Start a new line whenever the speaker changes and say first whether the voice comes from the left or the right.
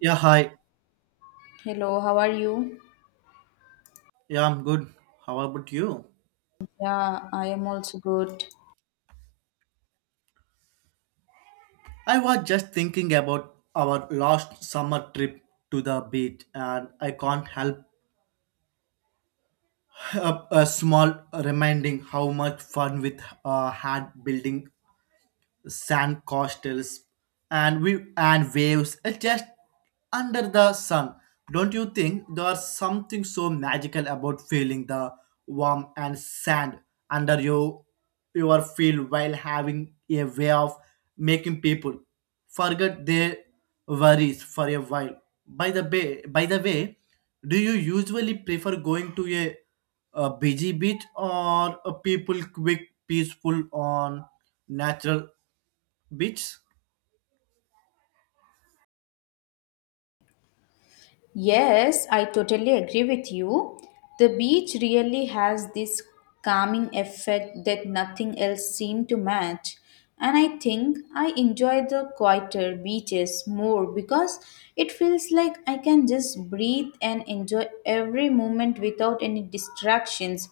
right: Yeah, hi.
left: Hello, how are you?
right: Yeah, I'm good. How about you?
left: Yeah, I am also good.
right: I was just thinking about our last summer trip to the beach, and I can't help a small reminding how much fun we had building sand castles and we and waves are just under the sun. Don't you think there's something so magical about feeling the warm and sand under your feet while having a way of making people forget their worries for a while? By the way, do you usually prefer going to a busy beach or a people quick peaceful on natural beach?
left: Yes, I totally agree with you. The beach really has this calming effect that nothing else seemed to match. And I think I enjoy the quieter beaches more because it feels like I can just breathe and enjoy every moment without any distractions.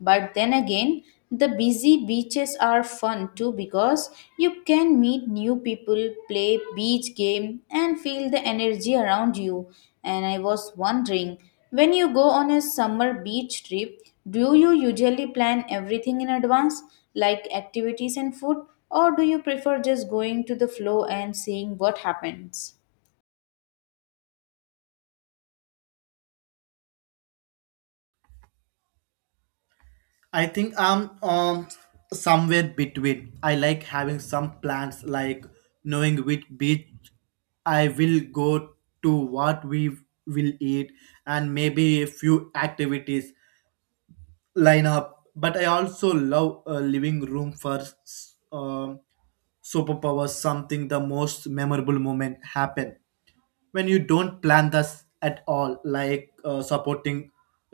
left: But then again, the busy beaches are fun too because you can meet new people, play beach game and feel the energy around you. And I was wondering, when you go on a summer beach trip, do you usually plan everything in advance like activities and food or do you prefer just going to the flow and seeing what happens?
right: I think I'm somewhere between. I like having some plans, like knowing which beach I will go to, what we will eat, and maybe a few activities line up. But I also love a living room for superpowers. Something the most memorable moment happen when you don't plan this at all, like supporting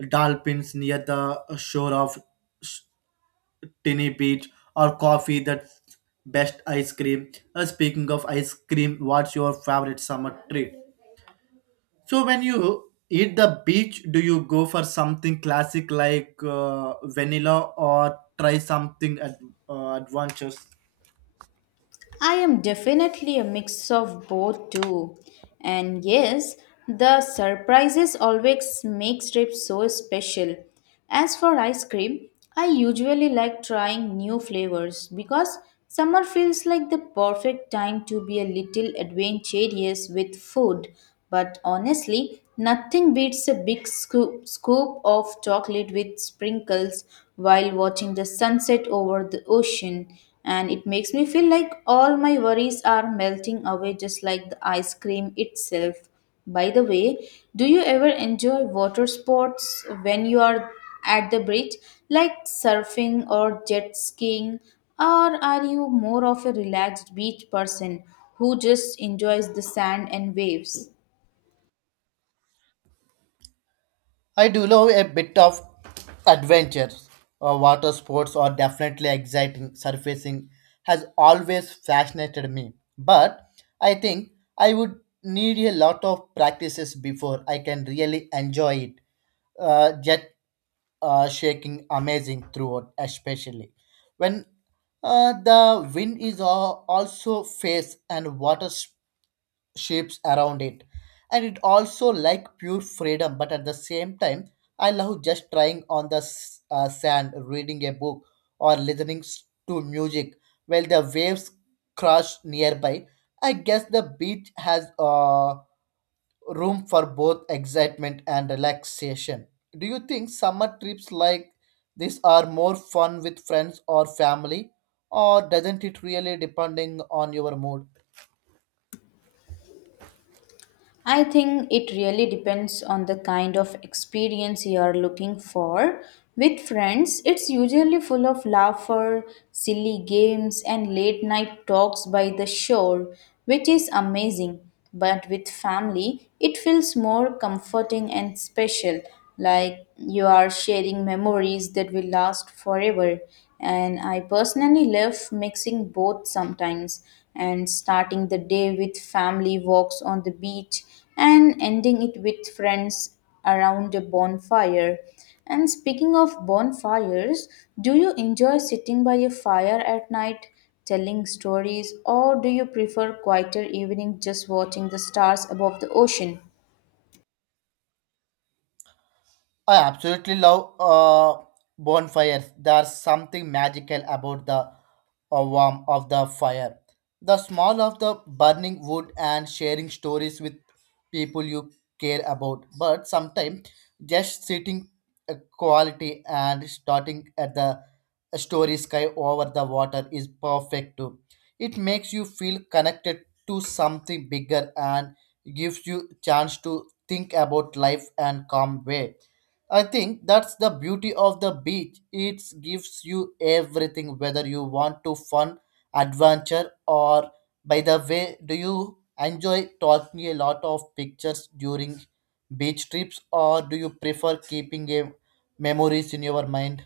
right: dolphins near the shore of tiny beach or coffee that's best ice cream. Speaking of ice cream, what's your favorite summer treat, so when you eat the beach do you go for something classic like vanilla or try something adventurous?
left: I am definitely a mix of both too. And yes, the surprises always make trips so special. As for ice cream, I usually like trying new flavors because summer feels like the perfect time to be a little adventurous with food. But honestly, nothing beats a big scoop of chocolate with sprinkles while watching the sunset over the ocean and it makes me feel like all my worries are melting away just like the ice cream itself. By the way, do you ever enjoy water sports when you are at the beach, like surfing or jet skiing? Or are you more of a relaxed beach person who just enjoys the sand and waves?
right: I do love a bit of adventure. Water sports are definitely exciting. Surfacing has always fascinated me, but I think I would need a lot of practices before I can really enjoy it. Jet shaking amazing throughout, especially when the wind is also face and water shapes around it, and it also like pure freedom but at the same time I love just trying on the sand reading a book or listening to music while the waves crash nearby. I guess the beach has room for both excitement and relaxation. Do you think summer trips like this are more fun with friends or family, or doesn't it really depending on your mood?
left: I think it really depends on the kind of experience you are looking for. With friends, it's usually full of laughter, silly games, and late night talks by the shore, which is amazing. But with family, it feels more comforting and special. Like you are sharing memories that will last forever. And I personally love mixing both sometimes and starting the day with family walks on the beach and ending it with friends around a bonfire. And speaking of bonfires, do you enjoy sitting by a fire at night telling stories or do you prefer quieter evening just watching the stars above the ocean?
right: I absolutely love bonfires. There's something magical about the warmth of the fire, the smell of the burning wood, and sharing stories with people you care about. But sometimes just sitting quality and starting at the story sky over the water is perfect too. It makes you feel connected to something bigger and gives you chance to think about life and calm way. I think that's the beauty of the beach. It gives you everything, whether you want to fun, adventure, or by the way, do you enjoy taking a lot of pictures during beach trips, or do you prefer keeping a memories in your mind?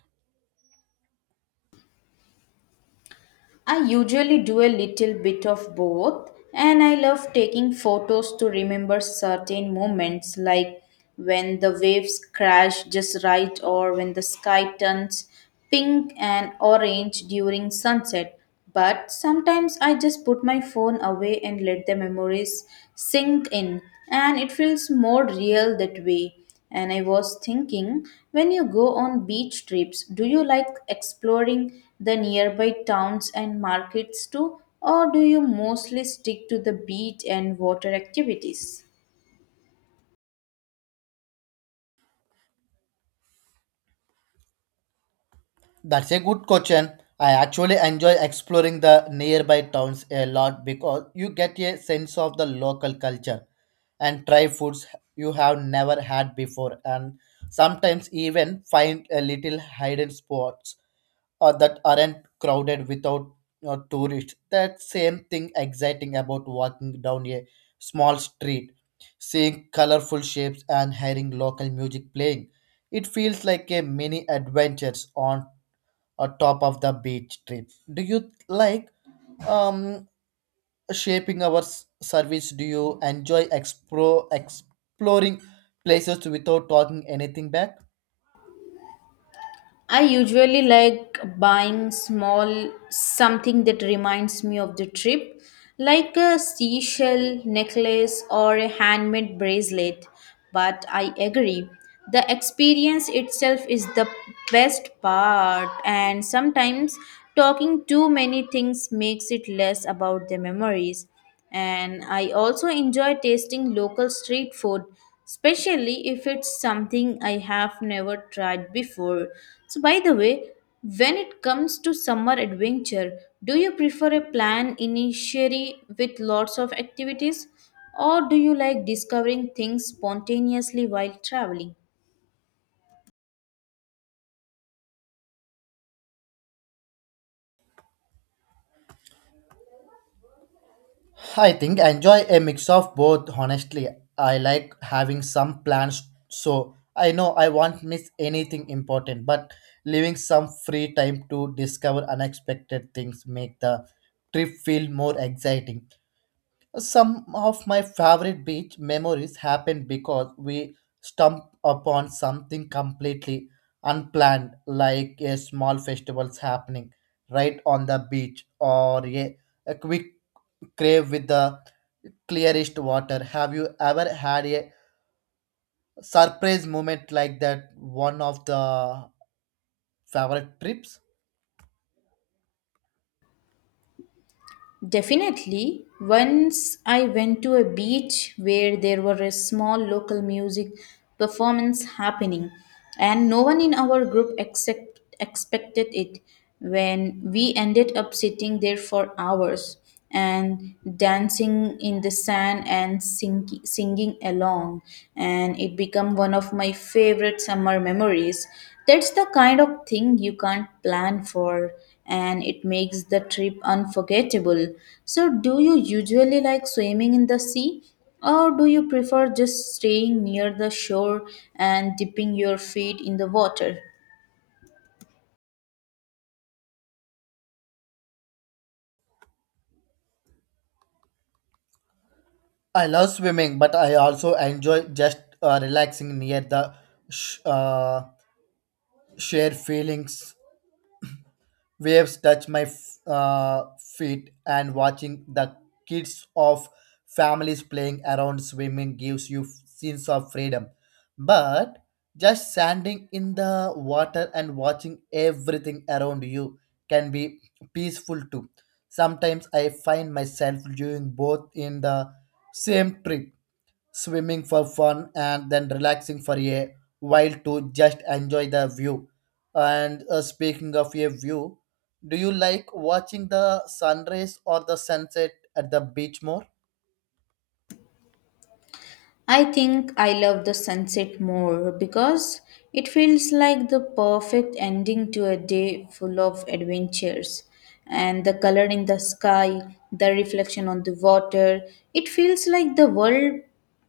left: I usually do a little bit of both, and I love taking photos to remember certain moments, like when the waves crash just right, or when the sky turns pink and orange during sunset. But sometimes I just put my phone away and let the memories sink in, and it feels more real that way. And I was thinking, when you go on beach trips, do you like exploring the nearby towns and markets too, or do you mostly stick to the beach and water activities?
right: That's a good question. I actually enjoy exploring the nearby towns a lot because you get a sense of the local culture and try foods you have never had before, and sometimes even find a little hidden spots or that aren't crowded without tourists. That same thing exciting about walking down a small street, seeing colorful shapes and hearing local music playing. It feels like a mini adventures on a top of the beach trip. Do you like um, shaping our service? Do you enjoy exploring places without talking anything back?
left: I usually like buying small something that reminds me of the trip, like a seashell necklace or a handmade bracelet. But I agree, the experience itself is the best part, and sometimes talking too many things makes it less about the memories. And I also enjoy tasting local street food, especially if it's something I have never tried before. So, by the way, when it comes to summer adventure, do you prefer a plan initially with lots of activities, or do you like discovering things spontaneously while traveling?
right: I think I enjoy a mix of both. Honestly, I like having some plans so I know I won't miss anything important, but leaving some free time to discover unexpected things make the trip feel more exciting. Some of my favorite beach memories happened because we stumbled upon something completely unplanned, like a small festivals happening right on the beach or a quick crave with the clearest water. Have you ever had a surprise moment like that? One of the favorite trips?
left: Definitely. Once I went to a beach where there were a small local music performance happening, and no one in our group except expected it. When we ended up sitting there for hours, and dancing in the sand and singing along and it became one of my favorite summer memories. That's the kind of thing you can't plan for and it makes the trip unforgettable. So do you usually like swimming in the sea or do you prefer just staying near the shore and dipping your feet in the water?
right: I love swimming, but I also enjoy just relaxing near the sh- uh, share feelings waves touch my feet and watching the kids of families playing around. Swimming gives you sense of freedom, but just standing in the water and watching everything around you can be peaceful too. Sometimes I find myself doing both in the same trip, swimming for fun and then relaxing for a while to just enjoy the view. And speaking of a view, do you like watching the sunrise or the sunset at the beach more?
left: I think I love the sunset more because it feels like the perfect ending to a day full of adventures. And the color in the sky, the reflection on the water, it feels like the world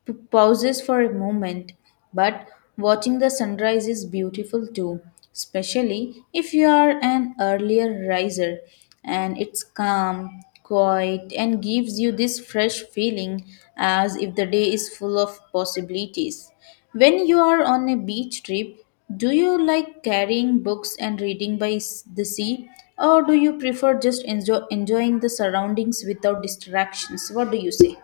left: pauses for a moment. But watching the sunrise is beautiful too, especially if you are an earlier riser and it's calm, quiet, and gives you this fresh feeling as if the day is full of possibilities. When you are on a beach trip, do you like carrying books and reading by the sea, or do you prefer just enjoying the surroundings without distractions? What do you say?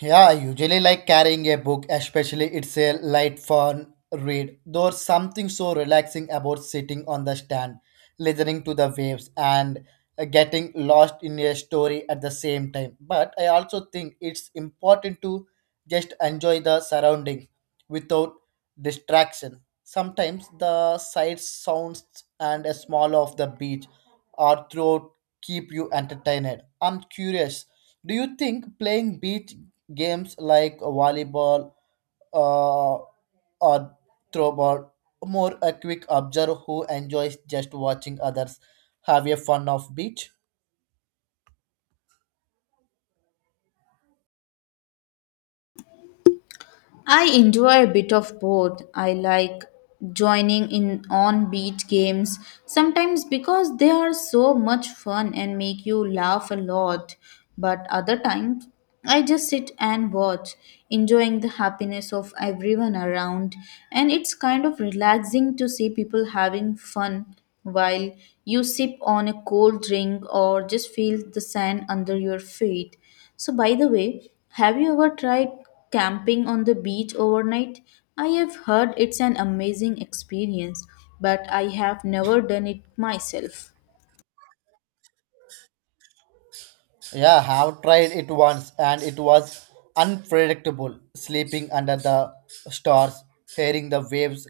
right: Yeah, I usually like carrying a book, especially it's a light fun read. There's something so relaxing about sitting on the stand, listening to the waves and getting lost in a story at the same time. But I also think it's important to just enjoy the surrounding without distraction. Sometimes the sights, sounds and a smell of the beach or throat keep you entertained. I'm curious. Do you think playing beach games like volleyball uh, or throwball more a quick observer who enjoys just watching others have a fun of beach.
left: I enjoy a bit of both. I like joining in on beat games sometimes because they are so much fun and make you laugh a lot, but other times I just sit and watch, enjoying the happiness of everyone around, and it's kind of relaxing to see people having fun while you sip on a cold drink or just feel the sand under your feet. So, by the way, have you ever tried camping on the beach overnight? I have heard it's an amazing experience, but I have never done it myself.
right: Yeah, I have tried it once and it was unpredictable. Sleeping under the stars, hearing the waves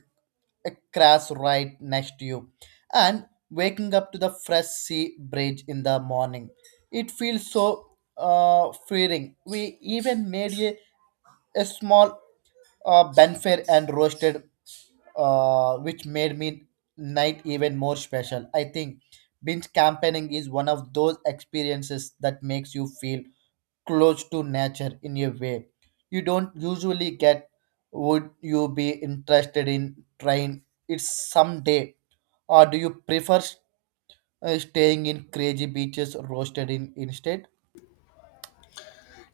right: crash right next to you, and waking up to the fresh sea breeze in the morning. It feels so freeing. We even made a small benfir and roasted, which made me night even more special. I think binge campaigning is one of those experiences that makes you feel close to nature in a way you don't usually get. Would you be interested in trying it someday, or do you prefer staying in crazy beaches roasted in instead?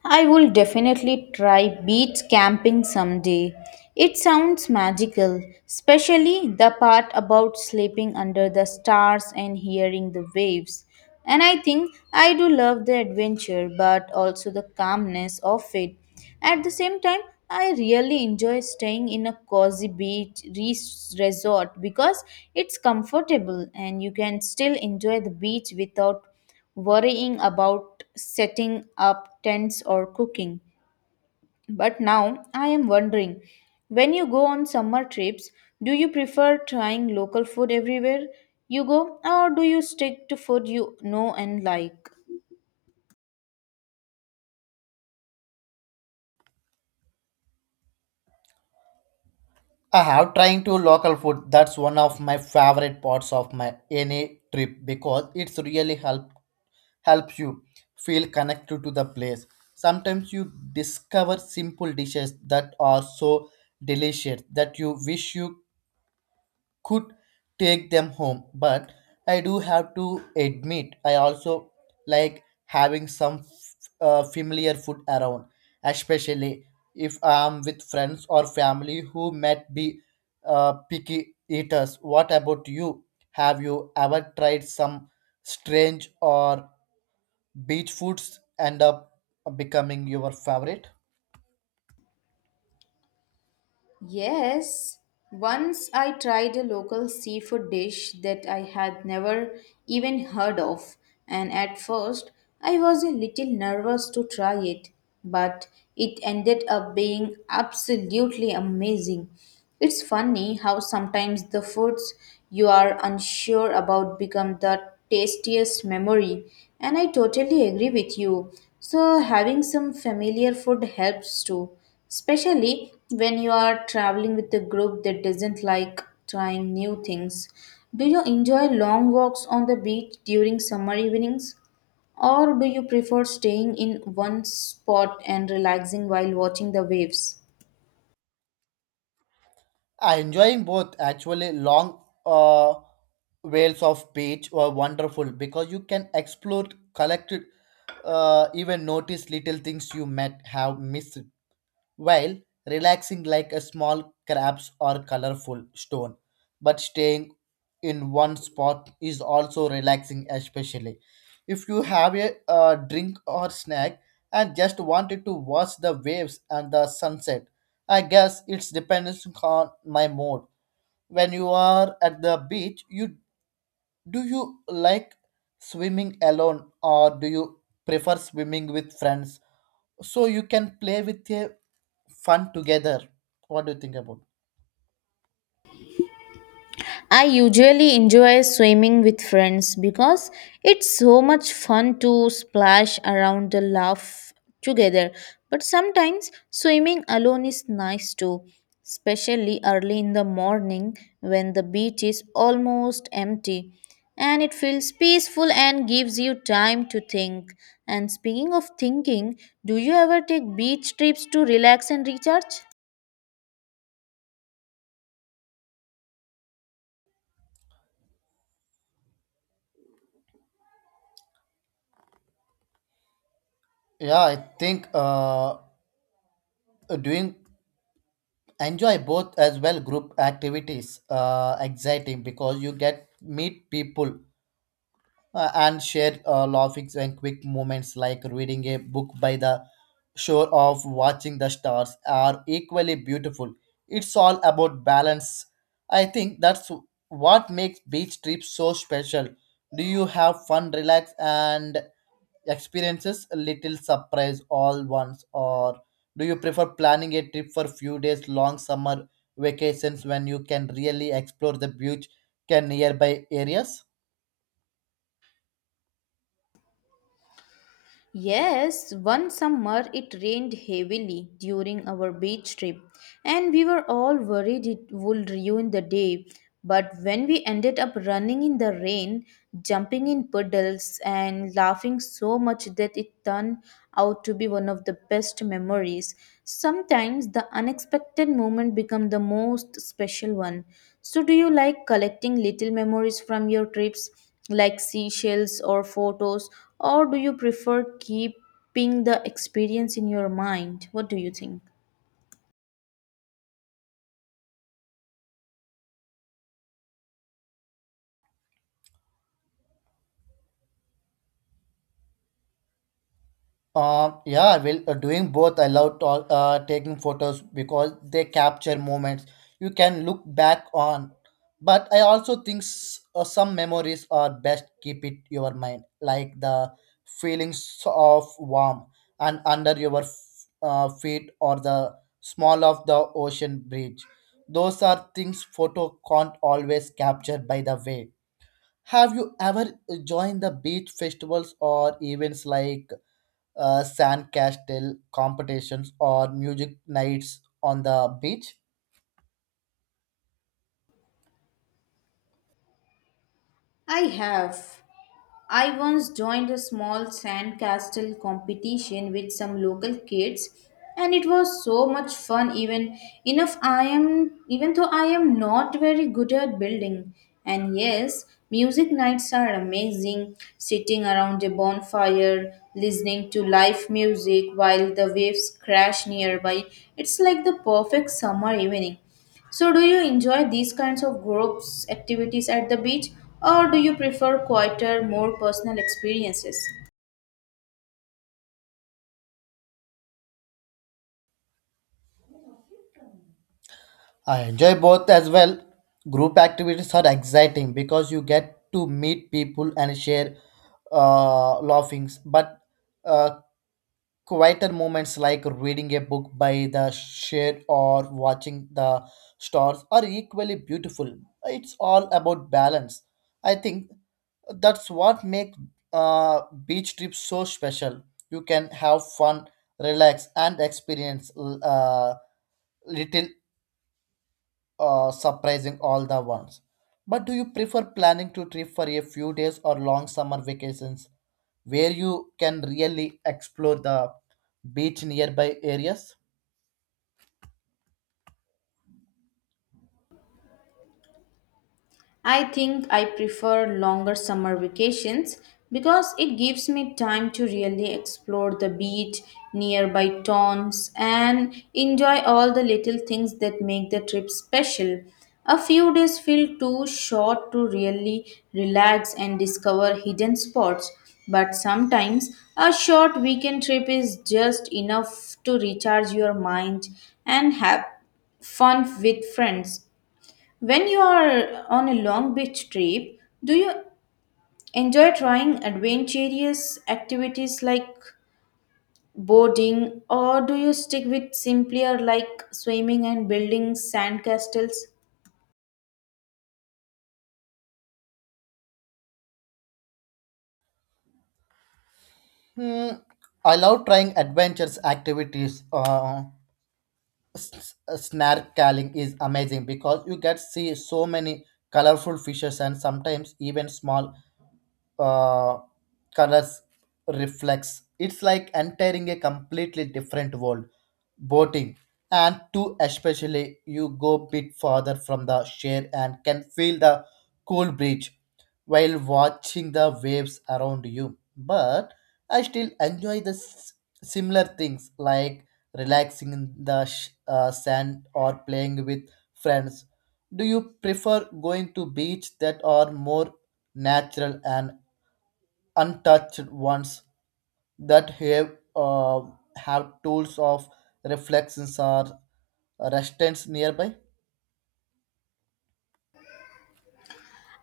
left: I will definitely try beach camping someday. It sounds magical, especially the part about sleeping under the stars and hearing the waves. And I think I do love the adventure, but also the calmness of it. At the same time, I really enjoy staying in a cozy beach resort because it's comfortable and you can still enjoy the beach without worrying about setting up tents or cooking. But now I am wondering, when you go on summer trips, do you prefer trying local food everywhere you go, or do you stick to food you know and like?
right: I have trying to local food. That's one of my favorite parts of my any trip because it's really helps you feel connected to the place. Sometimes you discover simple dishes that are so delicious that you wish you could take them home. But I do have to admit I also like having some familiar food around, especially if I'm with friends or family who might be picky eaters. What about you? Have you ever tried some strange or beach foods end up becoming your favorite?
left: Yes, once I tried a local seafood dish that I had never even heard of, and at first I was a little nervous to try it, but it ended up being absolutely amazing. It's funny how sometimes the foods you are unsure about become the tastiest memory, and I totally agree with you. So, having some familiar food helps too, especially when you are traveling with a group that doesn't like trying new things. Do you enjoy long walks on the beach during summer evenings, or do you prefer staying in one spot and relaxing while watching the waves?
right: I enjoying both actually. Long waves of beach were wonderful because you can explore, collect, even notice little things you might have missed while relaxing, like a small crabs or colorful stone. But staying in one spot is also relaxing, especially if you have a drink or snack and just wanted to watch the waves and the sunset. I guess it's depends on my mood. When you are at the beach, you do you like swimming alone or do you prefer swimming with friends so you can play with a fun together? What do you think about?
left: I usually enjoy swimming with friends because it's so much fun to splash around the laugh together. But sometimes swimming alone is nice too, especially early in the morning when the beach is almost empty. And it feels peaceful and gives you time to think. And speaking of thinking, do you ever take beach trips to relax and recharge?
right: Yeah, I think doing enjoy both as well. Group activities exciting because you get meet people and share laughings, and quick moments like reading a book by the shore of watching the stars are equally beautiful. It's all about balance. I think that's what makes beach trips so special. Do you have fun relax and experiences a little surprise all once, or do you prefer planning a trip for few days long summer vacations when you can really explore the beach can nearby areas?
left: Yes, one summer it rained heavily during our beach trip, and we were all worried it would ruin the day. But when we ended up running in the rain, jumping in puddles, and laughing so much that it turned out to be one of the best memories. Sometimes the unexpected moment becomes the most special one. So do you like collecting little memories from your trips? Like seashells or photos, or do you prefer keeping the experience in your mind? What do you think?
right: Yeah, well, doing both. I love to, taking photos because they capture moments you can look back on. But I also think some memories are best keep it your mind, like the feelings of warm and under your feet or the small of the ocean bridge. Those are things photo can't always capture, by the way. Have you ever joined the beach festivals or events like sand castle competitions or music nights on the beach?
left: I have. I once joined a small sandcastle competition with some local kids and it was so much fun, even though I am not very good at building. And yes, music nights are amazing, sitting around a bonfire listening to live music while the waves crash nearby. It's like the perfect summer evening. So, do you enjoy these kinds of groups activities at the beach, or do you prefer quieter, more personal experiences?
right: I enjoy both as well. Group activities are exciting because you get to meet people and share laughings. But uh, quieter moments like reading a book by the share or watching the stars are equally beautiful. It's all about balance. I think that's what makes beach trips so special. You can have fun, relax, and experience little surprising all the ones. But do you prefer planning to trip for a few days or long summer vacations where you can really explore the beach nearby areas?
left: I think I prefer longer summer vacations because it gives me time to really explore the beach, nearby towns, and enjoy all the little things that make the trip special. A few days feel too short to really relax and discover hidden spots, but sometimes a short weekend trip is just enough to recharge your mind and have fun with friends. When you are on a long beach trip, do you enjoy trying adventurous activities like boarding or do you stick with simpler like swimming and building sandcastles?
right: Hmm, I love trying adventures activities. Snorkeling is amazing because you get see so many colorful fishes and sometimes even small uh, colors reflects. It's like entering a completely different world. Boating and two, especially you go bit farther from the shore and can feel the cool breeze while watching the waves around you. But I still enjoy the similar things like relaxing in the sand or playing with friends. Do you prefer going to beach that are more natural and untouched ones that have tools of reflections or restaurants nearby?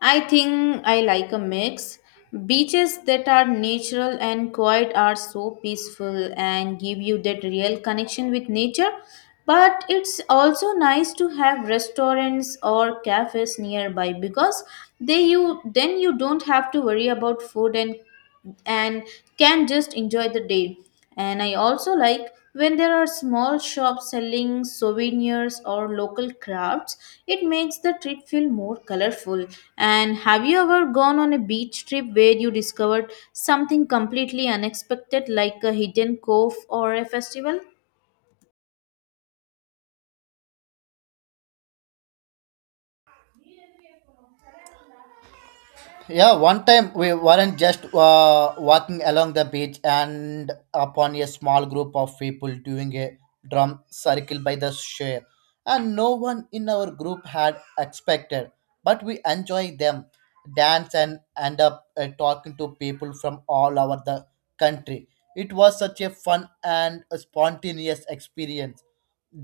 left: I think I like a mix. Beaches that are natural and quiet are so peaceful and give you that real connection with nature. But it's also nice to have restaurants or cafes nearby because they you then you don't have to worry about food, and can just enjoy the day. And I also like when there are small shops selling souvenirs or local crafts, it makes the trip feel more colorful. And have you ever gone on a beach trip where you discovered something completely unexpected, like a hidden cove or a festival?
right: Yeah, one time we weren't just walking along the beach and upon a small group of people doing a drum circle by the shore. And no one in our group had expected, but we enjoyed them, dance, and end up talking to people from all over the country. It was such a fun and a spontaneous experience.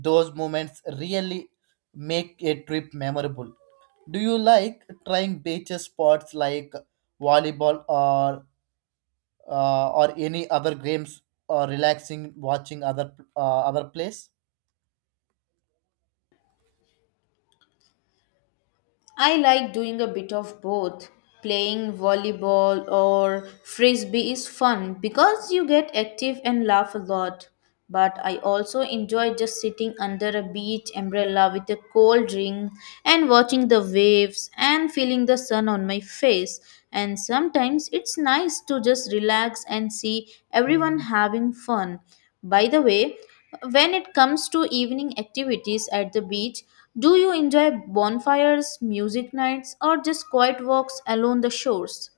right: Those moments really make a trip memorable. Do you like trying beach sports like volleyball or or any other games or relaxing watching other plays?
left: I like doing a bit of both. Playing volleyball or frisbee is fun because you get active and laugh a lot. But I also enjoy just sitting under a beach umbrella with a cold drink and watching the waves and feeling the sun on my face. And sometimes it's nice to just relax and see everyone having fun. By the way, when it comes to evening activities at the beach, do you enjoy bonfires, music nights, or just quiet walks along the shores?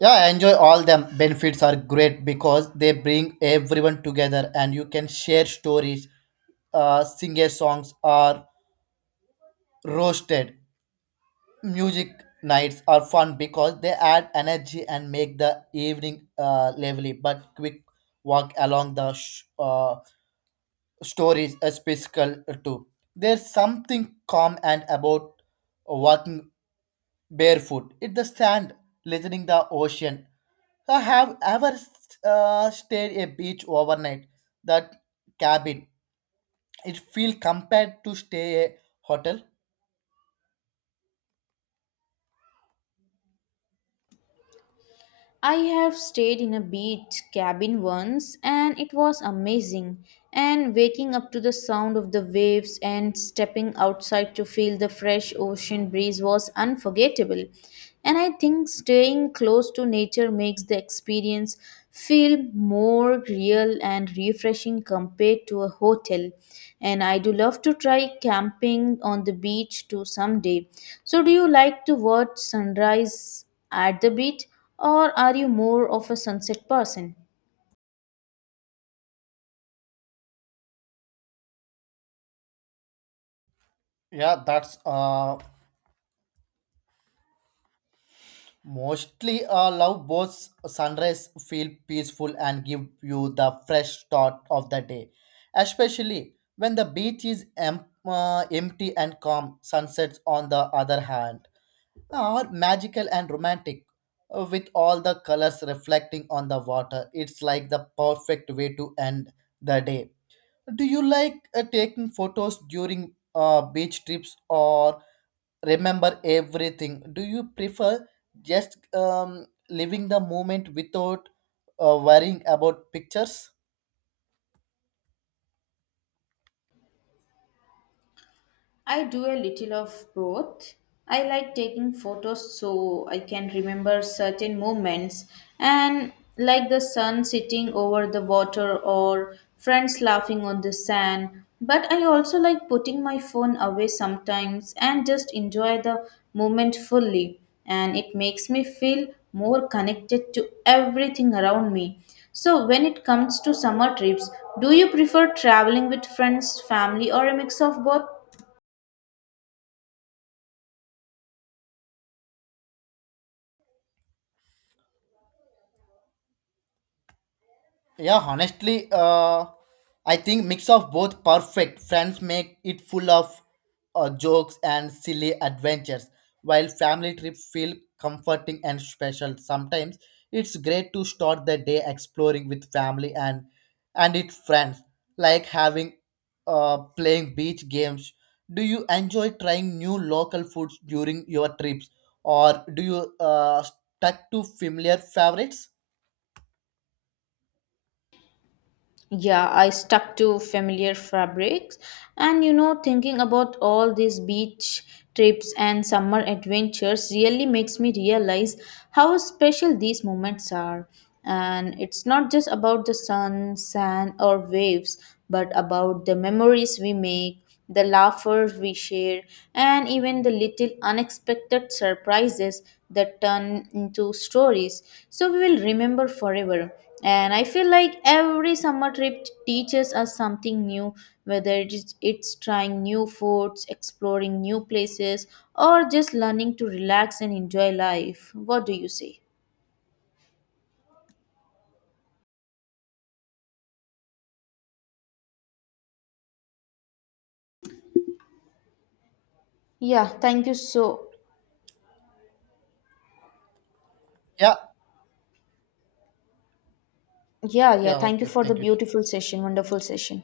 right: Yeah, I enjoy all them. Benefits are great because they bring everyone together and you can share stories, sing a songs or roasted. Music nights are fun because they add energy and make the evening lively. But quick walk along the stories a physical too. There's something calm and about walking barefoot in the sand, listening the ocean. I have ever stayed a beach overnight. That cabin, it feel compared to stay a hotel.
left: I have stayed in a beach cabin once and it was amazing. And waking up to the sound of the waves and stepping outside to feel the fresh ocean breeze was unforgettable. And I think staying close to nature makes the experience feel more real and refreshing compared to a hotel. And I do love to try camping on the beach too someday. So, do you like to watch sunrise at the beach? Or are you more of a sunset person?
right: Yeah, that's Mostly, love both. Sunrise feel peaceful and give you the fresh start of the day, especially when the beach is empty and calm. Sunsets, on the other hand, are magical and romantic, with all the colors reflecting on the water. It's like the perfect way to end the day. Do you like taking photos during beach trips, or remember everything, do you prefer just living the moment without worrying about pictures?
left: I do a little of both. I like taking photos so I can remember certain moments, and like the sun sitting over the water or friends laughing on the sand. But I also like putting my phone away sometimes and just enjoy the moment fully. And it makes me feel more connected to everything around me. So, when it comes to summer trips, do you prefer traveling with friends, family, or a mix of both?
right: Yeah, honestly, I think mix of both perfect. Friends make it full of jokes and silly adventures, while family trips feel comforting and special. Sometimes it's great to start the day exploring with family and its friends, like having playing beach games. Do you enjoy trying new local foods during your trips, or do you stuck to familiar favorites?
left: Yeah, I stuck to familiar fabrics. And you know, thinking about all these beach trips and summer adventures really makes me realize how special these moments are. And it's not just about the sun, sand, or waves, but about the memories we make, the laughers we share, and even the little unexpected surprises that turn into stories so we will remember forever. And I feel like every summer trip teaches us something new, whether it's trying new foods, exploring new places, or just learning to relax and enjoy life. What do you say? Yeah, thank you so.
right: Yeah,
left: Yeah, yeah,
right: yeah,
left: thank you
right: okay,
left: for the
right: thank you.
left: beautiful session, wonderful session.